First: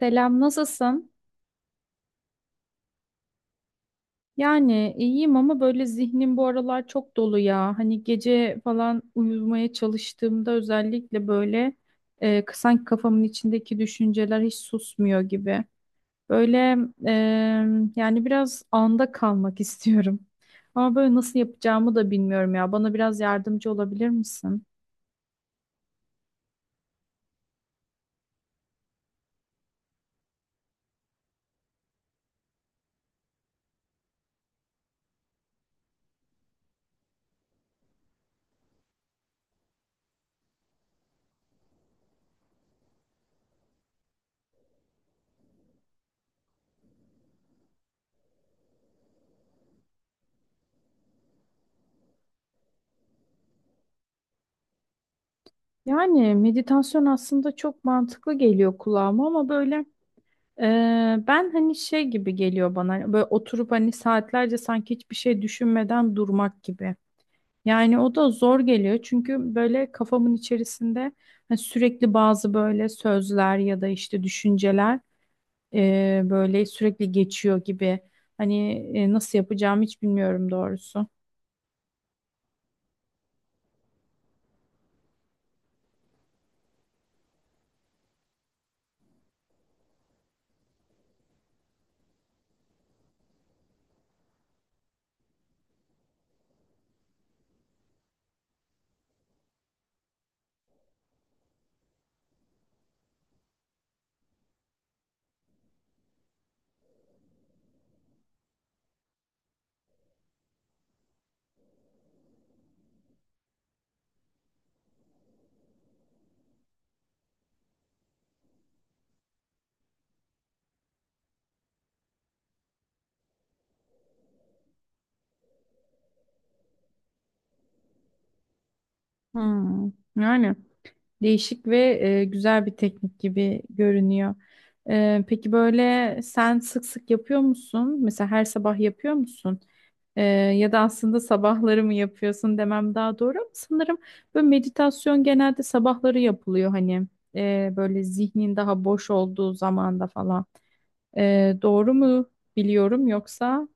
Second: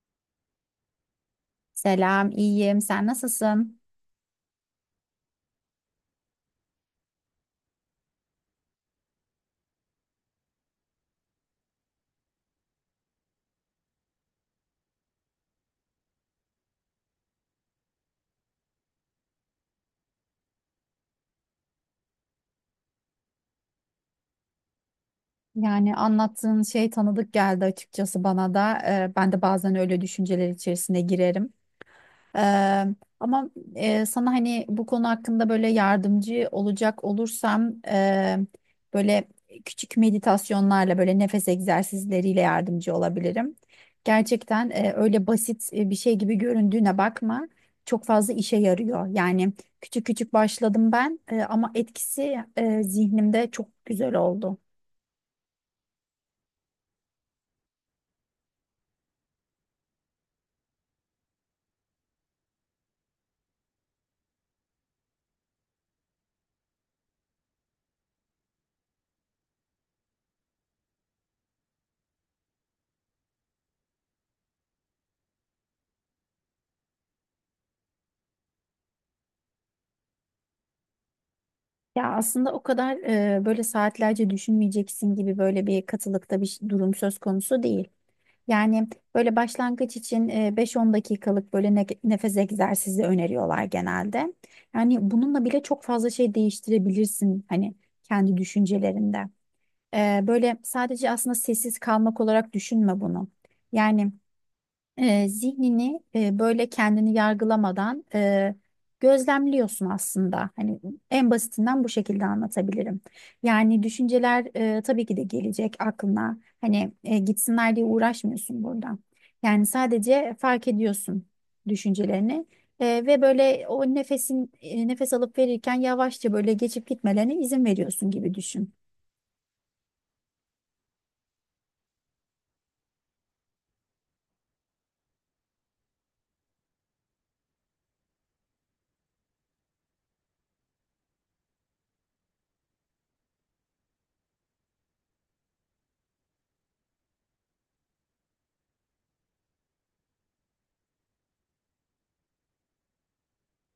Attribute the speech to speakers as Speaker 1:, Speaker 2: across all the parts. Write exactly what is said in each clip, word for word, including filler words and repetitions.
Speaker 1: Selam, nasılsın?
Speaker 2: Selam, iyiyim. Sen nasılsın?
Speaker 1: Yani iyiyim ama böyle zihnim bu aralar çok dolu ya. Hani gece falan uyumaya çalıştığımda özellikle böyle e, sanki kafamın içindeki düşünceler hiç susmuyor gibi. Böyle e, Yani biraz anda kalmak istiyorum. Ama böyle nasıl yapacağımı da bilmiyorum ya. Bana biraz yardımcı olabilir misin?
Speaker 2: Yani anlattığın şey tanıdık geldi açıkçası bana da. Ee, ben de bazen öyle düşünceler içerisine girerim. Eee, ama eee, sana hani bu konu hakkında böyle yardımcı olacak olursam eee, böyle küçük meditasyonlarla böyle nefes egzersizleriyle yardımcı olabilirim. Gerçekten eee, öyle basit e, bir şey gibi göründüğüne bakma. Çok fazla işe yarıyor. Yani küçük küçük başladım ben eee, ama etkisi eee, zihnimde çok güzel oldu.
Speaker 1: Yani meditasyon aslında çok mantıklı geliyor kulağıma ama böyle Ee, ben hani şey gibi geliyor bana hani böyle oturup hani saatlerce sanki hiçbir şey düşünmeden durmak gibi. Yani o da zor geliyor çünkü böyle kafamın içerisinde hani sürekli bazı böyle sözler ya da işte düşünceler e, böyle sürekli geçiyor gibi. Hani e, Nasıl yapacağımı hiç bilmiyorum doğrusu.
Speaker 2: Ya aslında o kadar eee, böyle saatlerce düşünmeyeceksin gibi böyle bir katılıkta bir ş- durum söz konusu değil. Yani böyle başlangıç için e, beş on dakikalık böyle ne- nefes egzersizi öneriyorlar genelde. Yani bununla bile çok fazla şey değiştirebilirsin hani kendi düşüncelerinde. E, Böyle sadece aslında sessiz kalmak olarak düşünme bunu. Yani e, zihnini e, böyle kendini yargılamadan e, gözlemliyorsun aslında. Hani en basitinden bu şekilde anlatabilirim. Yani düşünceler e, tabii ki de gelecek aklına. Hani e, gitsinler diye uğraşmıyorsun burada. Yani sadece fark ediyorsun düşüncelerini. e, ve böyle o nefesin e, nefes alıp verirken yavaşça böyle geçip gitmelerine izin veriyorsun gibi düşün.
Speaker 1: Hmm. Yani değişik ve e, güzel bir teknik gibi görünüyor. E, peki böyle sen sık sık yapıyor musun? Mesela her sabah yapıyor musun? Ee, Ya da aslında sabahları mı yapıyorsun demem daha doğru ama sanırım böyle meditasyon genelde sabahları yapılıyor hani Ee, böyle zihnin daha boş olduğu zamanda falan. Ee, doğru mu biliyorum yoksa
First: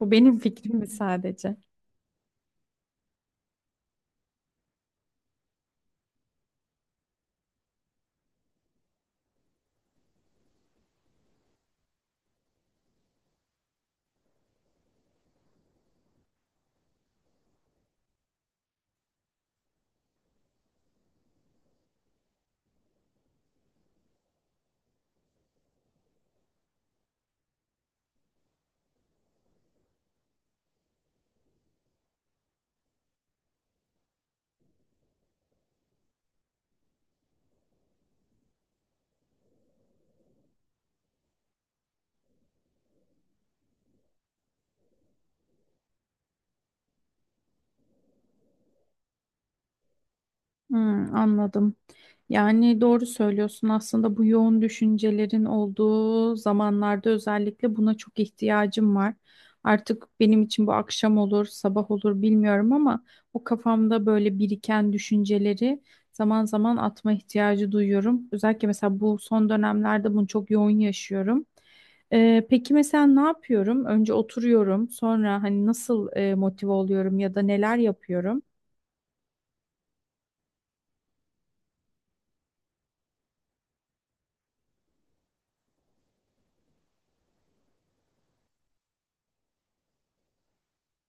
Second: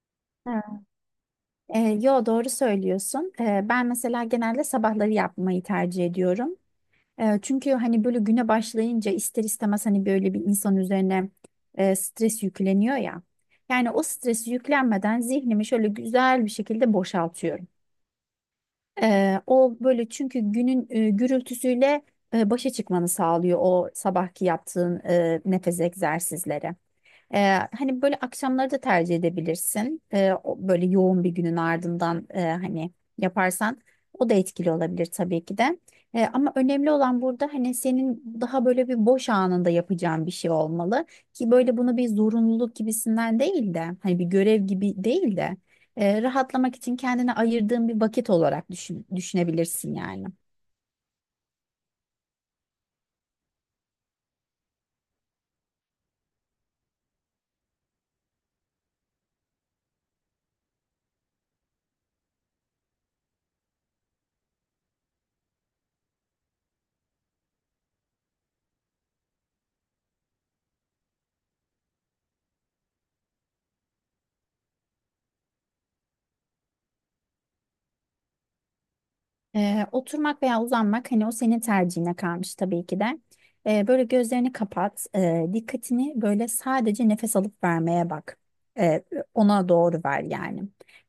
Speaker 1: bu benim
Speaker 2: Evet.
Speaker 1: fikrim mi sadece?
Speaker 2: E, yo doğru söylüyorsun. E, ben mesela genelde sabahları yapmayı tercih ediyorum. E, Çünkü hani böyle güne başlayınca ister istemez hani böyle bir insan üzerine e, stres yükleniyor ya. Yani o stresi yüklenmeden zihnimi şöyle güzel bir şekilde boşaltıyorum. E, o böyle çünkü günün e, gürültüsüyle e, başa çıkmanı sağlıyor o sabahki yaptığın e, nefes egzersizleri. Ee, hani böyle akşamları da tercih edebilirsin. Ee, o- böyle yoğun bir günün ardından e, hani yaparsan o da etkili olabilir tabii ki de. Ee, ama önemli olan burada hani senin daha böyle bir boş anında yapacağın bir şey olmalı ki böyle bunu bir zorunluluk gibisinden değil de hani bir görev gibi değil de e, rahatlamak için kendine ayırdığın bir vakit olarak düşün, düşünebilirsin yani.
Speaker 1: Hmm, anladım. Yani doğru söylüyorsun. Aslında bu yoğun düşüncelerin olduğu zamanlarda özellikle buna çok ihtiyacım var. Artık benim için bu akşam olur, sabah olur bilmiyorum ama o kafamda böyle biriken düşünceleri zaman zaman atma ihtiyacı duyuyorum. Özellikle mesela bu son dönemlerde bunu çok yoğun yaşıyorum. Ee, peki mesela ne yapıyorum? Önce oturuyorum, sonra hani nasıl e, motive oluyorum ya da neler yapıyorum?
Speaker 2: Ee, oturmak veya uzanmak hani o senin tercihine kalmış tabii ki de. Ee, böyle gözlerini kapat, ee, dikkatini böyle sadece nefes alıp vermeye bak. Ee, ona doğru ver yani.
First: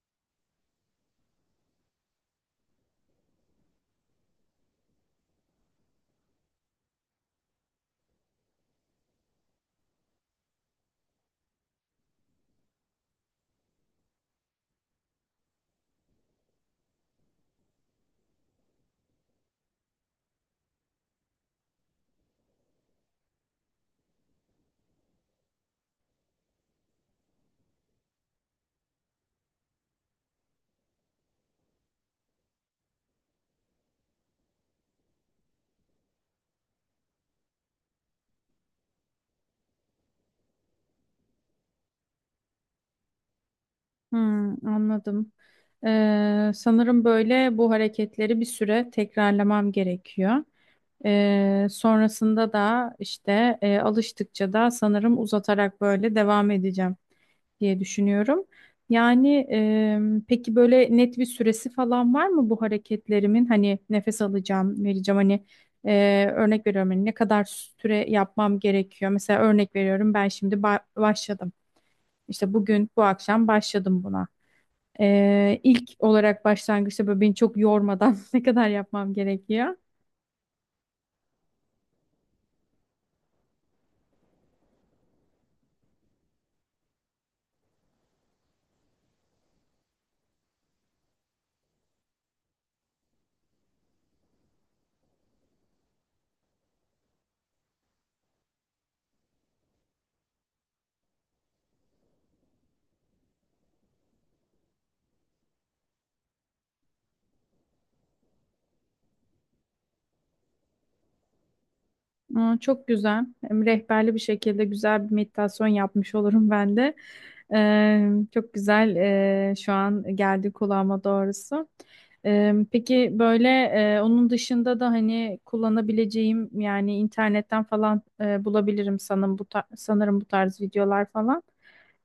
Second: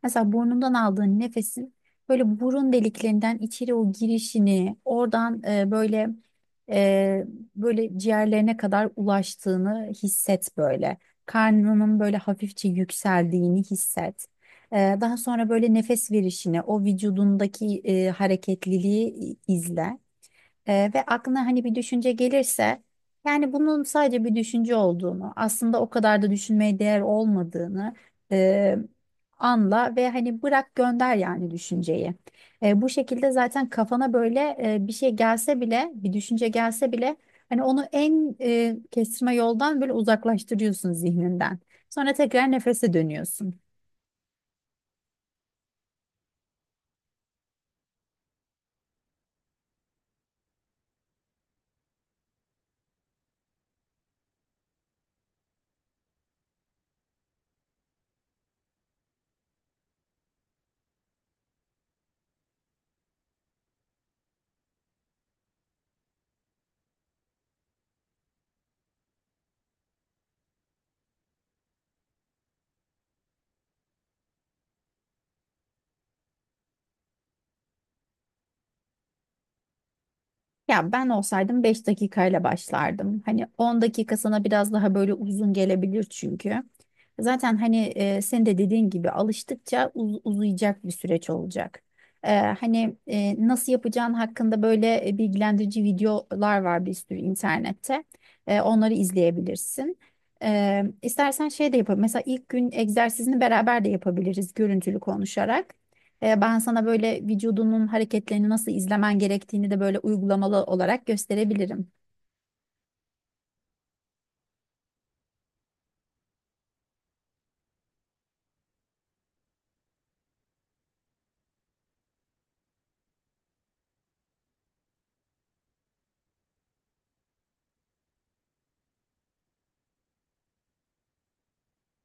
Speaker 2: Mesela burnundan aldığın nefesin böyle burun deliklerinden içeri o girişini, oradan e, böyle e, böyle ciğerlerine kadar ulaştığını hisset böyle. Karnının böyle hafifçe yükseldiğini hisset. Ee, Daha sonra böyle nefes verişini, o vücudundaki e, hareketliliği izle. Ee, ve aklına hani bir düşünce gelirse yani bunun sadece bir düşünce olduğunu, aslında o kadar da düşünmeye değer olmadığını e, anla ve hani bırak gönder yani düşünceyi. E, bu şekilde zaten kafana böyle e, bir şey gelse bile, bir düşünce gelse bile hani onu en e, kestirme yoldan böyle uzaklaştırıyorsun zihninden. Sonra tekrar nefese dönüyorsun.
Speaker 1: Hmm, anladım. Ee, sanırım böyle bu hareketleri bir süre tekrarlamam gerekiyor. Ee, sonrasında da işte e, alıştıkça da sanırım uzatarak böyle devam edeceğim diye düşünüyorum. Yani e, peki böyle net bir süresi falan var mı bu hareketlerimin? Hani nefes alacağım, vereceğim. Hani e, örnek veriyorum hani ne kadar süre yapmam gerekiyor? Mesela örnek veriyorum ben şimdi ba- başladım. İşte bugün bu akşam başladım buna. Ee, ilk olarak başlangıçta böyle beni çok yormadan ne kadar yapmam gerekiyor.
Speaker 2: Ya ben olsaydım beş dakikayla başlardım. Hani on dakika sana biraz daha böyle uzun gelebilir çünkü. Zaten hani e, sen de dediğin gibi alıştıkça uz- uzayacak bir süreç olacak. E, hani e, nasıl yapacağın hakkında böyle e, bilgilendirici videolar var bir sürü internette. E, onları izleyebilirsin. E, istersen şey de yapalım. Mesela ilk gün egzersizini beraber de yapabiliriz görüntülü konuşarak. E, ben sana böyle vücudunun hareketlerini nasıl izlemen gerektiğini de böyle uygulamalı olarak gösterebilirim.
Speaker 1: Aa, çok güzel. Hem rehberli bir şekilde güzel bir meditasyon yapmış olurum ben de. Ee, çok güzel ee, şu an geldi kulağıma doğrusu. Ee, peki böyle e, onun dışında da hani kullanabileceğim yani internetten falan e, bulabilirim sanırım bu tar- sanırım bu tarz videolar falan.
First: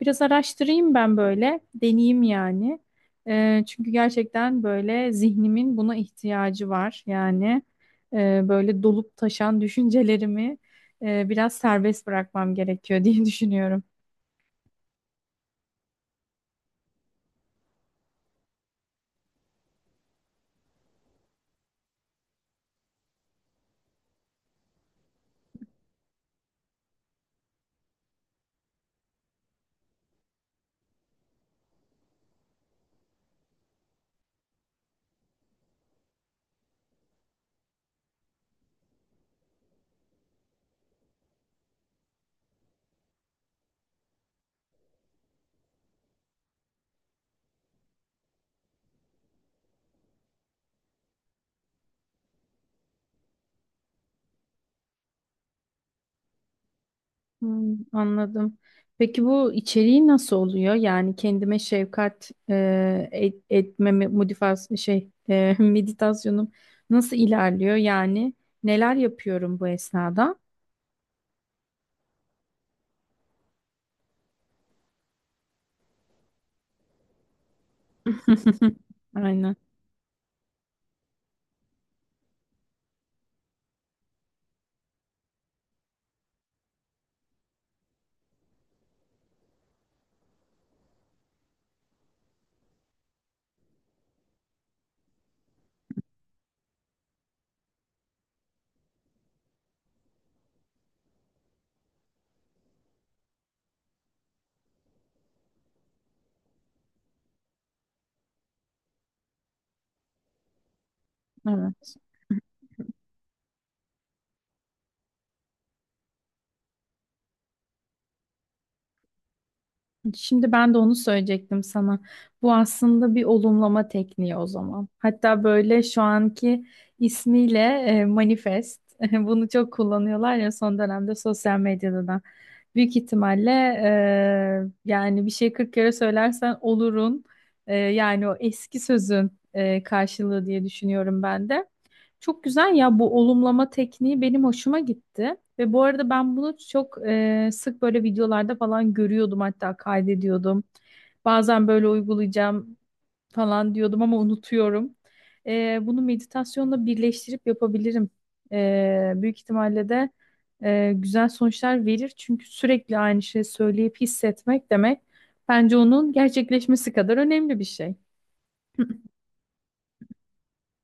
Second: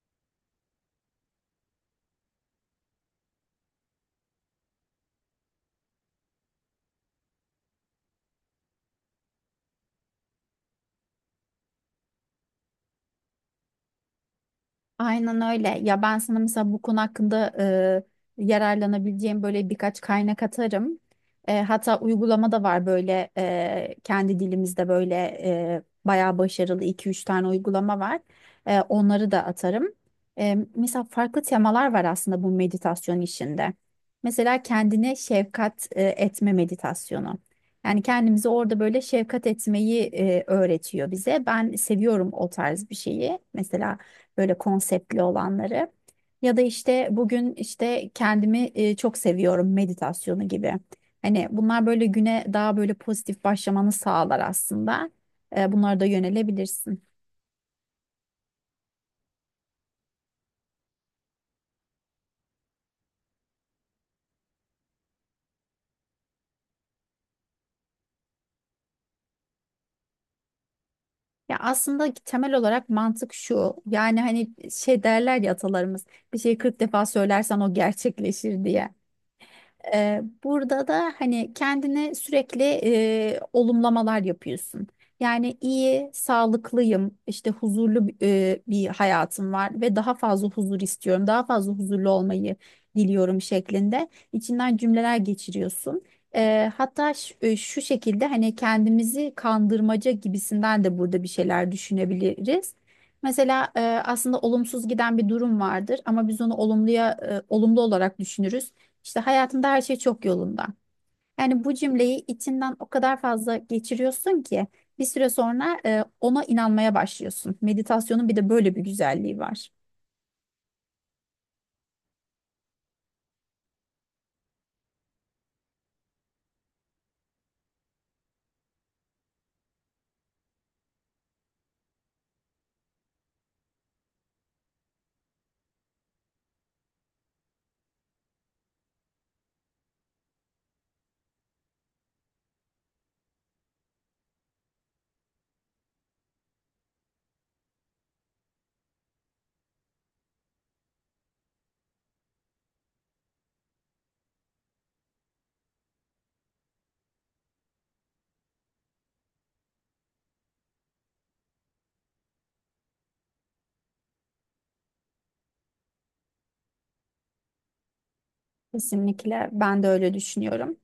Speaker 1: Biraz araştırayım ben böyle deneyeyim yani. Ee, çünkü gerçekten böyle zihnimin buna ihtiyacı var yani e, böyle dolup taşan düşüncelerimi e, biraz serbest bırakmam gerekiyor diye düşünüyorum.
Speaker 2: Aynen öyle. Ya ben sana mesela bu konu hakkında e, yararlanabileceğim böyle birkaç kaynak atarım. E, hatta uygulama da var böyle e, kendi dilimizde böyle e, bayağı başarılı iki üç tane uygulama var. E, onları da atarım. E, mesela farklı temalar var aslında bu meditasyon işinde. Mesela kendine şefkat e, etme meditasyonu. Yani kendimizi orada böyle şefkat etmeyi e, öğretiyor bize. Ben seviyorum o tarz bir şeyi. Mesela böyle konseptli olanları. Ya da işte bugün işte kendimi e, çok seviyorum meditasyonu gibi. Hani bunlar böyle güne daha böyle pozitif başlamanı sağlar aslında. E, bunlara da yönelebilirsin.
Speaker 1: Hmm, anladım. Peki bu içeriği nasıl oluyor? Yani kendime şefkat e, et- etme modifas şey e, meditasyonum nasıl ilerliyor? Yani neler yapıyorum bu esnada?
Speaker 2: Ya aslında temel olarak mantık şu. Yani hani şey derler ya atalarımız bir şeyi kırk defa söylersen o gerçekleşir
Speaker 1: Hı,
Speaker 2: diye.
Speaker 1: aynen.
Speaker 2: Ee, burada da hani kendine sürekli e, olumlamalar yapıyorsun. Yani iyi, sağlıklıyım, işte huzurlu e, bir hayatım var ve daha fazla huzur istiyorum, daha fazla huzurlu olmayı diliyorum şeklinde içinden cümleler geçiriyorsun. Ee, hatta ş- e, şu şekilde hani kendimizi kandırmaca gibisinden de burada bir şeyler düşünebiliriz. Mesela e, aslında olumsuz giden bir durum vardır ama biz onu olumluya e, olumlu olarak düşünürüz. İşte hayatımda her şey çok yolunda. Yani bu
Speaker 1: Evet.
Speaker 2: cümleyi içinden o kadar fazla geçiriyorsun ki bir süre sonra e, ona inanmaya başlıyorsun. Meditasyonun bir de böyle bir güzelliği var.
Speaker 1: Şimdi ben de onu söyleyecektim sana. Bu aslında bir olumlama tekniği o zaman. Hatta böyle şu anki ismiyle e, manifest. Bunu çok kullanıyorlar ya son dönemde sosyal medyada da. Büyük ihtimalle e, yani bir şey kırk kere söylersen olurun. E, yani o eski sözün e, karşılığı diye düşünüyorum ben de. Çok güzel ya bu olumlama tekniği benim hoşuma gitti. Ve bu arada ben bunu çok e, sık böyle videolarda falan görüyordum hatta kaydediyordum. Bazen böyle uygulayacağım falan diyordum ama unutuyorum. E, bunu meditasyonla birleştirip yapabilirim. E, büyük ihtimalle de e, güzel sonuçlar verir. Çünkü sürekli aynı şeyi söyleyip hissetmek demek bence onun gerçekleşmesi kadar önemli bir şey.
Speaker 2: Kesinlikle ben de öyle düşünüyorum.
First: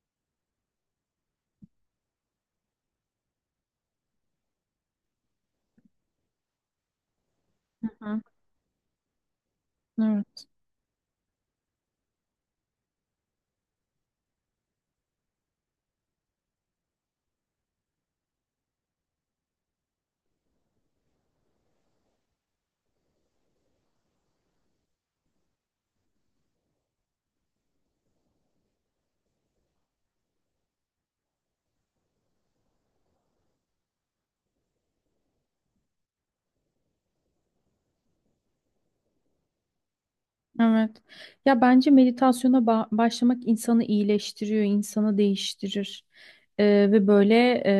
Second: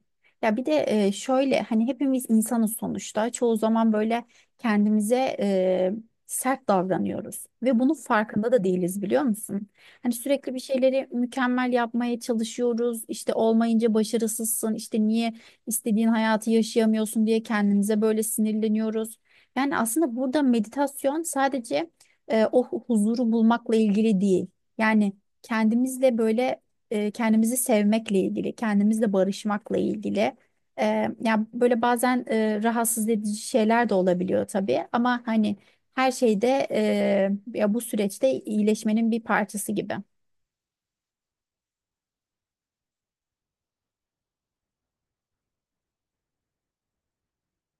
Speaker 2: Ya bir de e, şöyle hani hepimiz insanız sonuçta. Çoğu zaman böyle kendimize e, sert davranıyoruz ve bunun farkında da değiliz biliyor musun? Hani
Speaker 1: Hı.
Speaker 2: sürekli bir şeyleri mükemmel yapmaya çalışıyoruz. İşte olmayınca başarısızsın. İşte niye istediğin hayatı yaşayamıyorsun diye kendimize böyle sinirleniyoruz. Yani aslında burada meditasyon sadece e, o huzuru bulmakla ilgili değil. Yani kendimizle böyle e, kendimizi sevmekle ilgili, kendimizle barışmakla ilgili. E, ya böyle bazen e, rahatsız edici şeyler de olabiliyor tabii ama hani her şeyde e, ya bu süreçte iyileşmenin bir parçası gibi.
Speaker 1: Evet. Ya bence meditasyona ba- başlamak insanı iyileştiriyor, insanı değiştirir. Ee, ve böyle e,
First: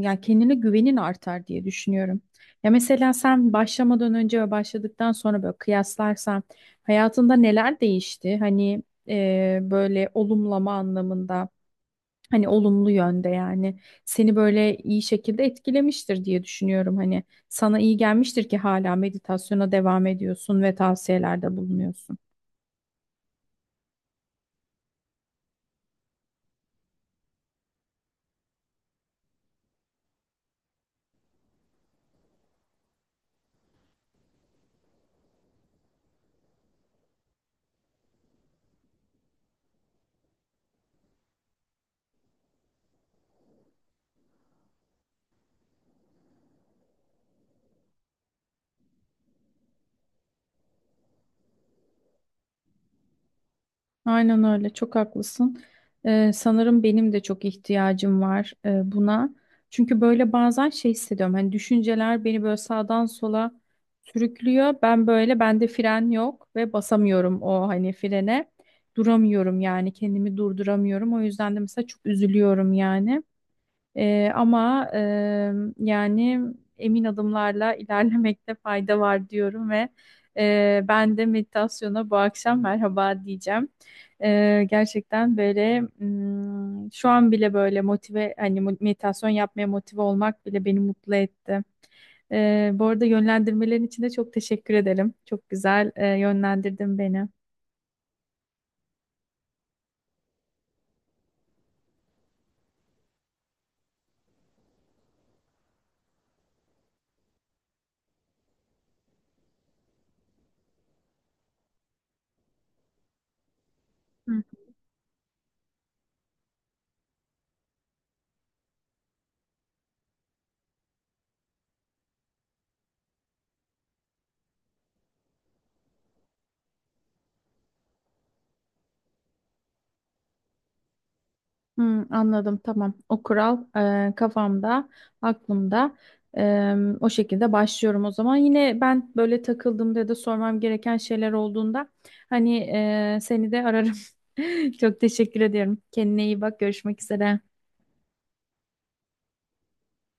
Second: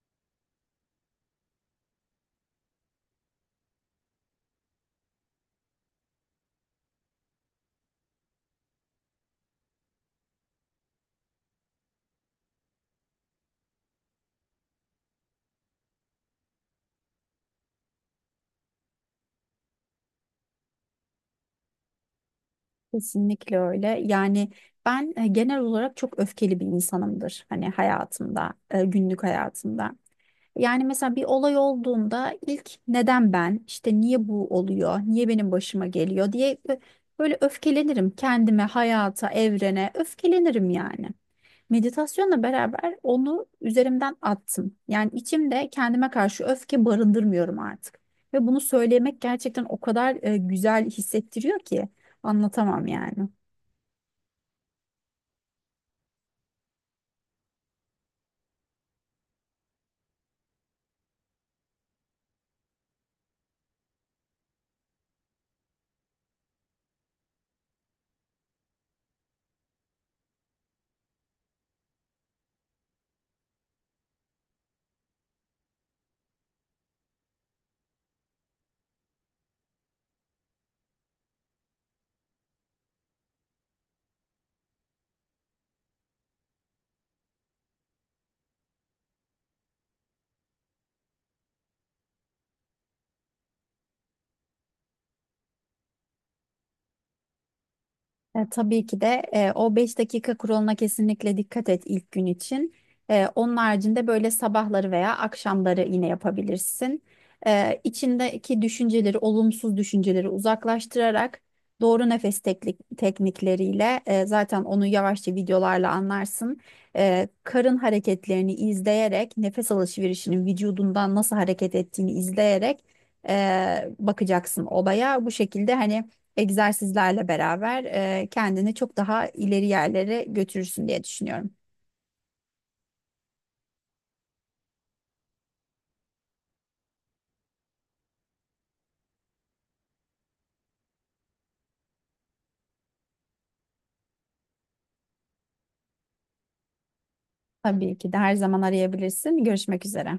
Speaker 1: ya kendine güvenin artar diye düşünüyorum. Ya mesela sen başlamadan önce ve başladıktan sonra böyle kıyaslarsan hayatında neler değişti? Hani e, böyle olumlama anlamında, hani olumlu yönde yani seni böyle iyi şekilde etkilemiştir diye düşünüyorum. Hani sana iyi gelmiştir ki hala meditasyona devam ediyorsun ve tavsiyelerde bulunuyorsun.
Speaker 2: Kesinlikle öyle. Yani ben e, genel olarak çok öfkeli bir insanımdır. Hani hayatımda, e, günlük hayatımda. Yani mesela bir olay olduğunda ilk neden ben, işte niye bu oluyor, niye benim başıma geliyor diye bö- böyle öfkelenirim kendime, hayata, evrene öfkelenirim yani. Meditasyonla beraber onu üzerimden attım. Yani içimde kendime karşı öfke barındırmıyorum artık. Ve bunu söylemek gerçekten o kadar e, güzel hissettiriyor ki anlatamam yani.
Speaker 1: Aynen öyle, çok haklısın. Ee, sanırım benim de çok ihtiyacım var e, buna. Çünkü böyle bazen şey hissediyorum. Hani düşünceler beni böyle sağdan sola sürüklüyor. Ben böyle bende fren yok ve basamıyorum o hani frene. Duramıyorum yani kendimi durduramıyorum. O yüzden de mesela çok üzülüyorum yani. Ee, ama e, yani emin adımlarla ilerlemekte fayda var diyorum ve e, ben de meditasyona bu akşam merhaba diyeceğim. Ee, gerçekten böyle mm, şu an bile böyle motive hani mo- meditasyon yapmaya motive olmak bile beni mutlu etti. Ee, bu arada yönlendirmelerin için de çok teşekkür ederim. Çok güzel e, yönlendirdin beni.
Speaker 2: E, tabii ki de e, o beş dakika kuralına kesinlikle dikkat et ilk gün için. E, onun haricinde böyle sabahları veya akşamları yine yapabilirsin. E, içindeki düşünceleri, olumsuz düşünceleri uzaklaştırarak doğru nefes teknik, teknikleriyle e, zaten onu yavaşça videolarla anlarsın. E, karın hareketlerini izleyerek, nefes alışverişinin vücudundan nasıl hareket ettiğini izleyerek e, bakacaksın olaya. Bu şekilde hani egzersizlerle beraber e, kendini çok daha ileri yerlere götürürsün diye düşünüyorum.
Speaker 1: Hmm, anladım tamam. O kural e, kafamda, aklımda. E, O şekilde başlıyorum o zaman. Yine ben böyle takıldığımda ya da sormam gereken şeyler olduğunda hani e, seni de ararım. Çok teşekkür ediyorum. Kendine iyi bak. Görüşmek üzere.
Speaker 2: Tabii ki de her zaman arayabilirsin. Görüşmek üzere.